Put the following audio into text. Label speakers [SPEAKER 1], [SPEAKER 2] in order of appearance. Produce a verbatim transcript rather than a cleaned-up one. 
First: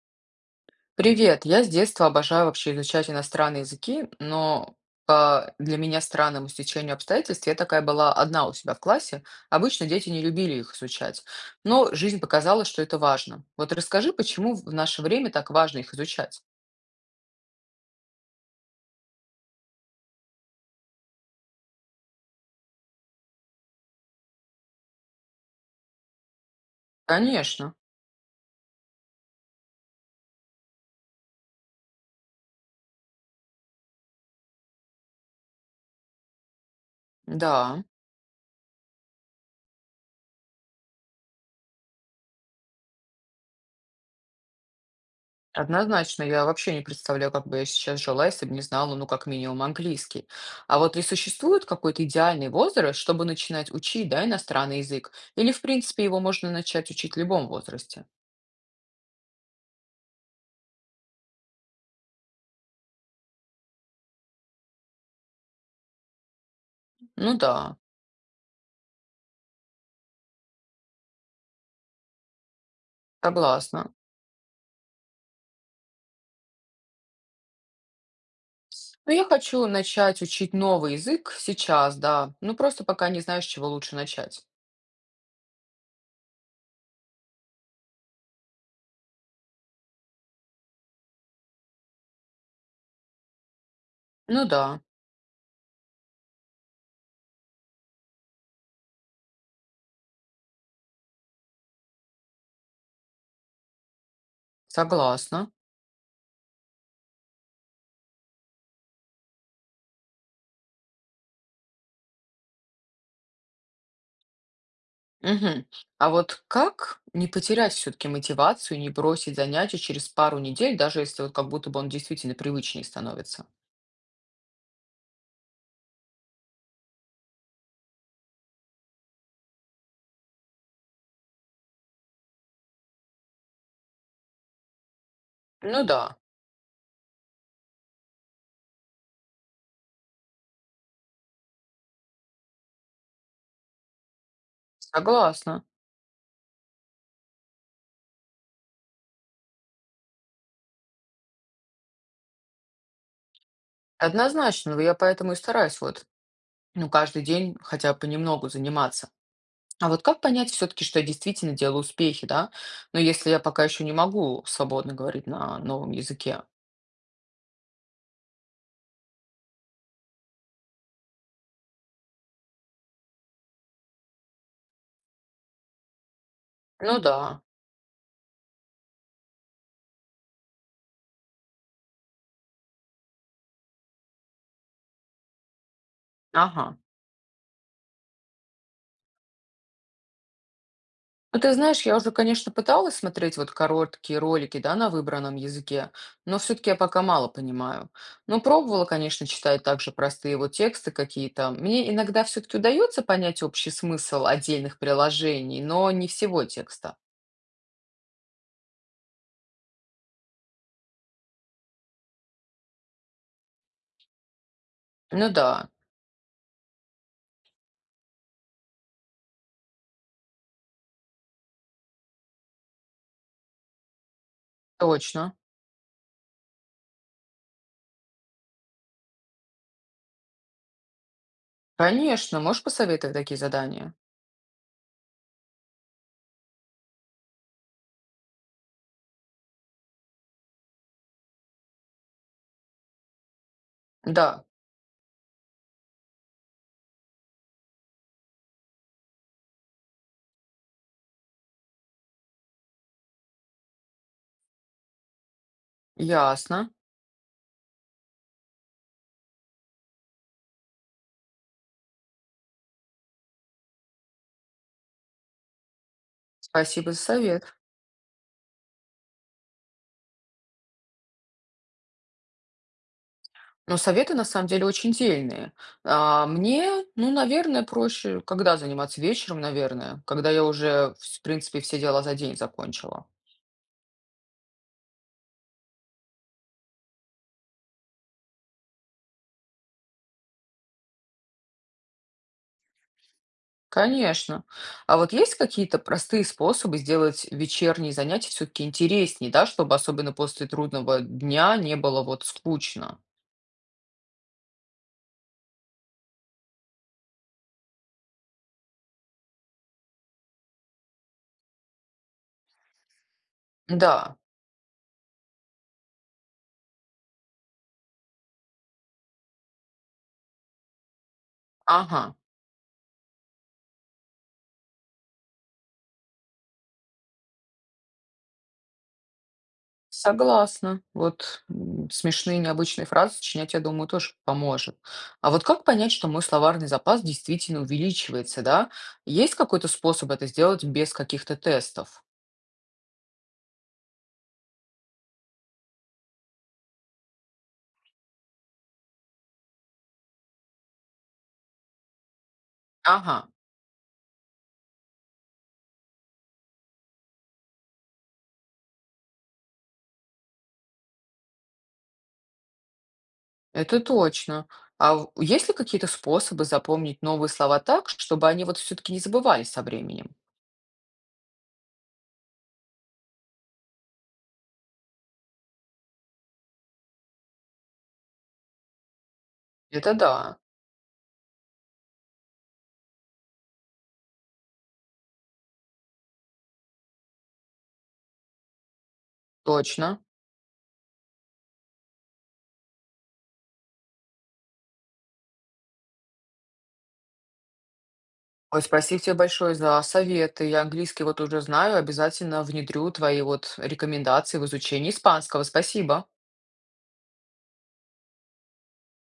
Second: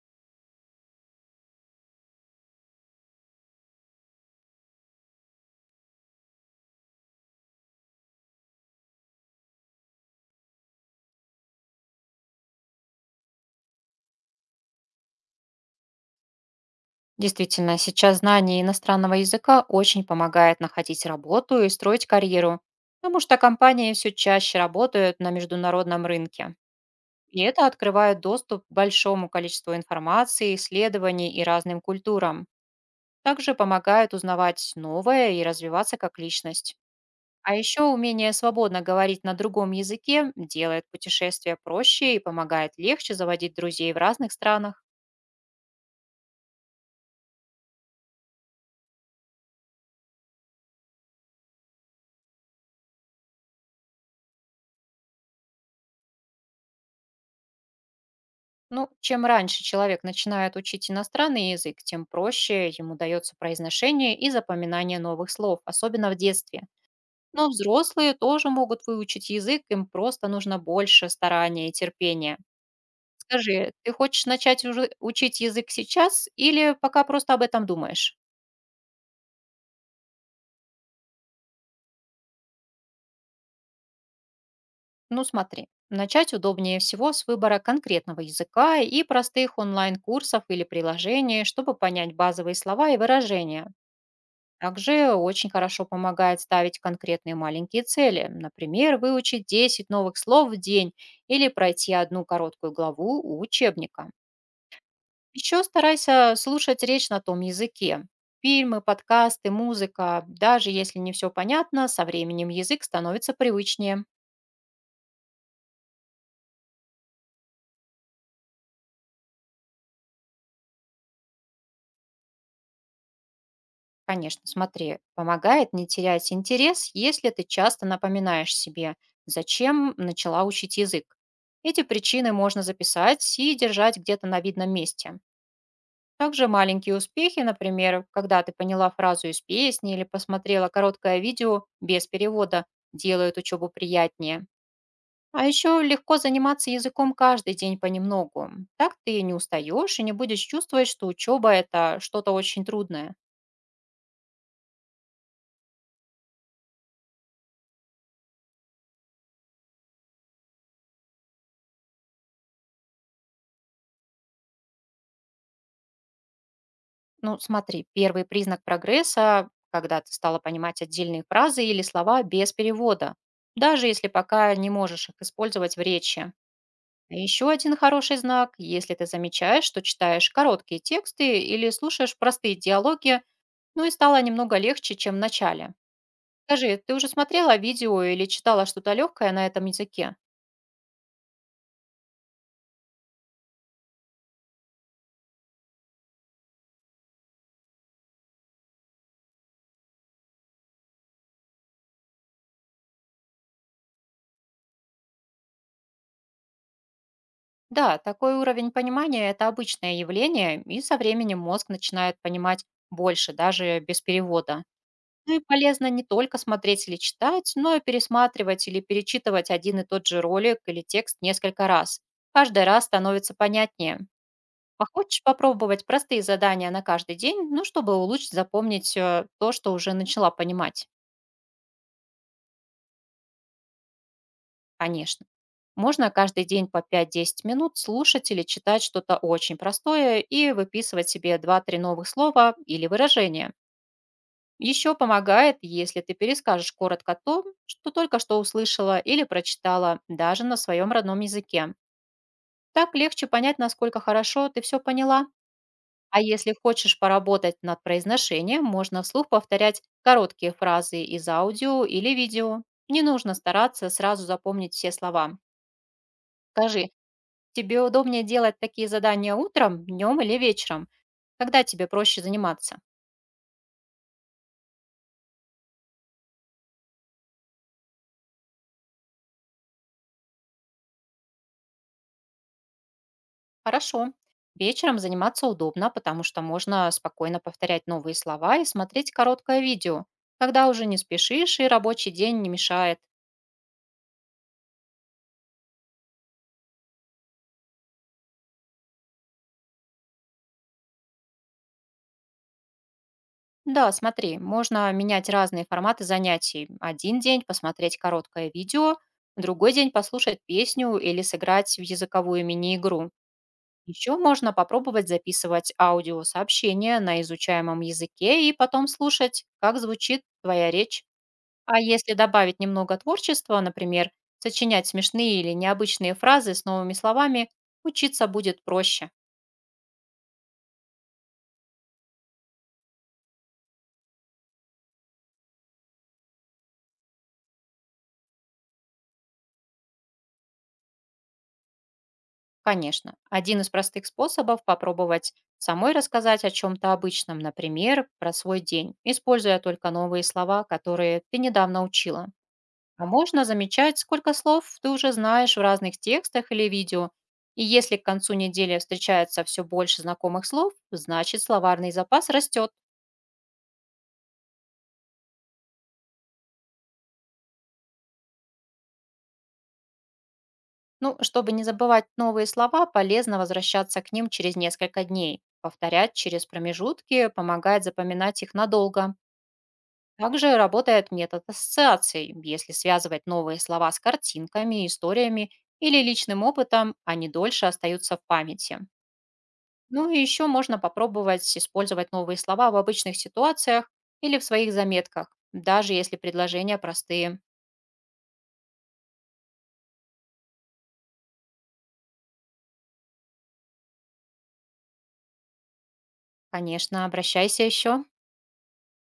[SPEAKER 1] Привет! Я с детства обожаю вообще изучать иностранные языки, но по для меня странному стечению обстоятельств я такая была одна у себя в классе. Обычно дети не любили их изучать, но жизнь показала, что это важно. Вот расскажи, почему в наше время так важно их изучать?
[SPEAKER 2] Действительно, сейчас знание иностранного языка очень помогает находить работу и строить карьеру, потому что компании все чаще работают на международном рынке. И это
[SPEAKER 1] Конечно,
[SPEAKER 2] открывает доступ к большому количеству информации, исследований и разным культурам. Также помогает узнавать новое и развиваться как личность. А еще
[SPEAKER 1] да.
[SPEAKER 2] умение свободно говорить на другом языке делает путешествия проще и помогает легче заводить друзей в разных странах.
[SPEAKER 1] Однозначно, я вообще не представляю, как бы я сейчас жила, если бы не знала, ну, как минимум, английский. А вот ли существует какой-то идеальный возраст, чтобы начинать учить, да, иностранный язык? Или, в принципе, его можно начать учить в любом возрасте?
[SPEAKER 2] Ну, чем раньше человек начинает учить иностранный язык, тем проще ему дается произношение и запоминание новых слов, особенно в детстве.
[SPEAKER 1] Ну
[SPEAKER 2] Но
[SPEAKER 1] да,
[SPEAKER 2] взрослые тоже могут выучить язык, им просто нужно больше старания и терпения. Скажи,
[SPEAKER 1] согласна.
[SPEAKER 2] ты хочешь начать уже учить язык сейчас или пока просто об этом думаешь?
[SPEAKER 1] Но я хочу начать учить новый язык сейчас, да. Ну, просто пока не знаю, с чего лучше начать.
[SPEAKER 2] Ну, смотри, начать удобнее всего с выбора конкретного языка и простых онлайн-курсов или приложений, чтобы понять базовые слова и выражения.
[SPEAKER 1] Ну да,
[SPEAKER 2] Также очень хорошо помогает ставить конкретные маленькие цели, например, выучить десять новых слов в день или пройти одну короткую главу у учебника.
[SPEAKER 1] согласна.
[SPEAKER 2] Еще старайся слушать речь на том языке. Фильмы, подкасты, музыка. Даже если не все понятно, со временем язык становится привычнее.
[SPEAKER 1] Мгм. А вот как не потерять все-таки мотивацию, не бросить занятия через пару недель, даже если вот как будто бы он действительно привычнее становится?
[SPEAKER 2] Конечно, смотри, помогает не терять интерес, если ты часто напоминаешь себе, зачем начала учить язык. Эти причины можно записать и держать где-то на видном месте.
[SPEAKER 1] Ну да,
[SPEAKER 2] Также маленькие успехи, например, когда ты поняла фразу из песни или посмотрела короткое видео без перевода, делают учебу приятнее. А
[SPEAKER 1] согласна.
[SPEAKER 2] еще легко заниматься языком каждый день понемногу. Так ты не устаешь и не будешь чувствовать, что учеба — это что-то очень трудное.
[SPEAKER 1] Однозначно, но я поэтому и стараюсь вот, ну, каждый день хотя бы понемногу заниматься. А вот как понять все-таки, что я действительно делаю успехи, да? Но если я пока еще не могу свободно говорить на новом языке.
[SPEAKER 2] Ну, смотри, первый признак прогресса — когда ты стала понимать отдельные фразы или слова без перевода, даже если пока не можешь их использовать в речи.
[SPEAKER 1] Ну да,
[SPEAKER 2] Еще один хороший знак, если ты замечаешь, что читаешь короткие тексты или слушаешь простые диалоги, ну и стало немного легче, чем в начале.
[SPEAKER 1] ага.
[SPEAKER 2] Скажи, ты уже смотрела видео или читала что-то легкое на этом языке?
[SPEAKER 1] Ну, ты знаешь, я уже, конечно, пыталась смотреть вот короткие ролики, да, на выбранном языке, но все-таки я пока мало понимаю. Но пробовала, конечно, читать также простые вот тексты какие-то. Мне иногда все-таки удается понять общий смысл отдельных приложений, но не всего текста.
[SPEAKER 2] Да, такой уровень понимания — это обычное явление, и со временем мозг начинает понимать больше, даже без перевода.
[SPEAKER 1] Ну
[SPEAKER 2] Ну и
[SPEAKER 1] да,
[SPEAKER 2] полезно не только смотреть или читать, но и пересматривать или перечитывать один и тот же ролик или текст несколько раз. Каждый раз становится понятнее. А хочешь
[SPEAKER 1] точно.
[SPEAKER 2] попробовать простые задания на каждый день, ну, чтобы улучшить запомнить э, то, что уже начала понимать,
[SPEAKER 1] Конечно, можешь посоветовать такие задания?
[SPEAKER 2] конечно. Можно каждый день по пять-десять минут слушать или читать что-то очень простое и выписывать себе два-три новых слова или выражения.
[SPEAKER 1] Да,
[SPEAKER 2] Еще помогает, если ты перескажешь коротко то, что только что услышала или прочитала, даже на своем родном языке. Так легче понять, насколько хорошо ты все поняла. А если
[SPEAKER 1] ясно.
[SPEAKER 2] хочешь поработать над произношением, можно вслух повторять короткие фразы из аудио или видео. Не нужно стараться сразу запомнить все слова. Скажи,
[SPEAKER 1] Спасибо за совет.
[SPEAKER 2] тебе удобнее делать такие задания утром, днем или вечером? Когда тебе проще заниматься?
[SPEAKER 1] Но советы на самом деле очень дельные. А, мне, ну, наверное, проще, когда заниматься вечером, наверное, когда я уже, в принципе, все дела за день закончила.
[SPEAKER 2] Хорошо. Вечером заниматься удобно, потому что можно спокойно повторять новые слова и смотреть короткое видео, когда уже не спешишь и рабочий день не мешает.
[SPEAKER 1] Конечно. А вот есть какие-то простые способы сделать вечерние занятия все-таки интереснее, да, чтобы особенно после трудного дня не было вот скучно?
[SPEAKER 2] Да, смотри, можно менять разные форматы занятий. Один день посмотреть короткое видео, другой день послушать песню или сыграть в языковую мини-игру.
[SPEAKER 1] Да,
[SPEAKER 2] Еще можно попробовать записывать аудиосообщение на изучаемом языке и потом слушать, как звучит твоя речь. А
[SPEAKER 1] ага.
[SPEAKER 2] если добавить немного творчества, например, сочинять смешные или необычные фразы с новыми словами, учиться будет проще.
[SPEAKER 1] Согласна. Вот м, смешные необычные фразы сочинять, я думаю, тоже поможет. А вот как понять, что мой словарный запас действительно увеличивается, да? Есть какой-то способ это сделать без каких-то тестов?
[SPEAKER 2] Конечно. Один из простых способов — попробовать самой рассказать о чем-то обычном, например, про свой день, используя только новые слова, которые ты недавно учила. А
[SPEAKER 1] Ага,
[SPEAKER 2] можно замечать, сколько слов ты уже знаешь в разных текстах или видео. И если к концу недели встречается все больше знакомых слов, значит словарный запас растет.
[SPEAKER 1] это точно. А в- есть ли какие-то способы запомнить новые слова так, чтобы они вот все-таки не забывались со временем?
[SPEAKER 2] Ну, чтобы не забывать новые слова, полезно возвращаться к ним через несколько дней. Повторять через промежутки помогает запоминать их надолго.
[SPEAKER 1] Это да,
[SPEAKER 2] Также работает метод ассоциаций. Если связывать новые слова с картинками, историями или личным опытом, они дольше остаются в памяти.
[SPEAKER 1] точно.
[SPEAKER 2] Ну и еще можно попробовать использовать новые слова в обычных ситуациях или в своих заметках, даже если предложения простые.
[SPEAKER 1] Ой, спасибо тебе большое за советы. Я английский вот уже знаю, обязательно внедрю твои вот рекомендации в изучении испанского. Спасибо.
[SPEAKER 2] Конечно, обращайся еще.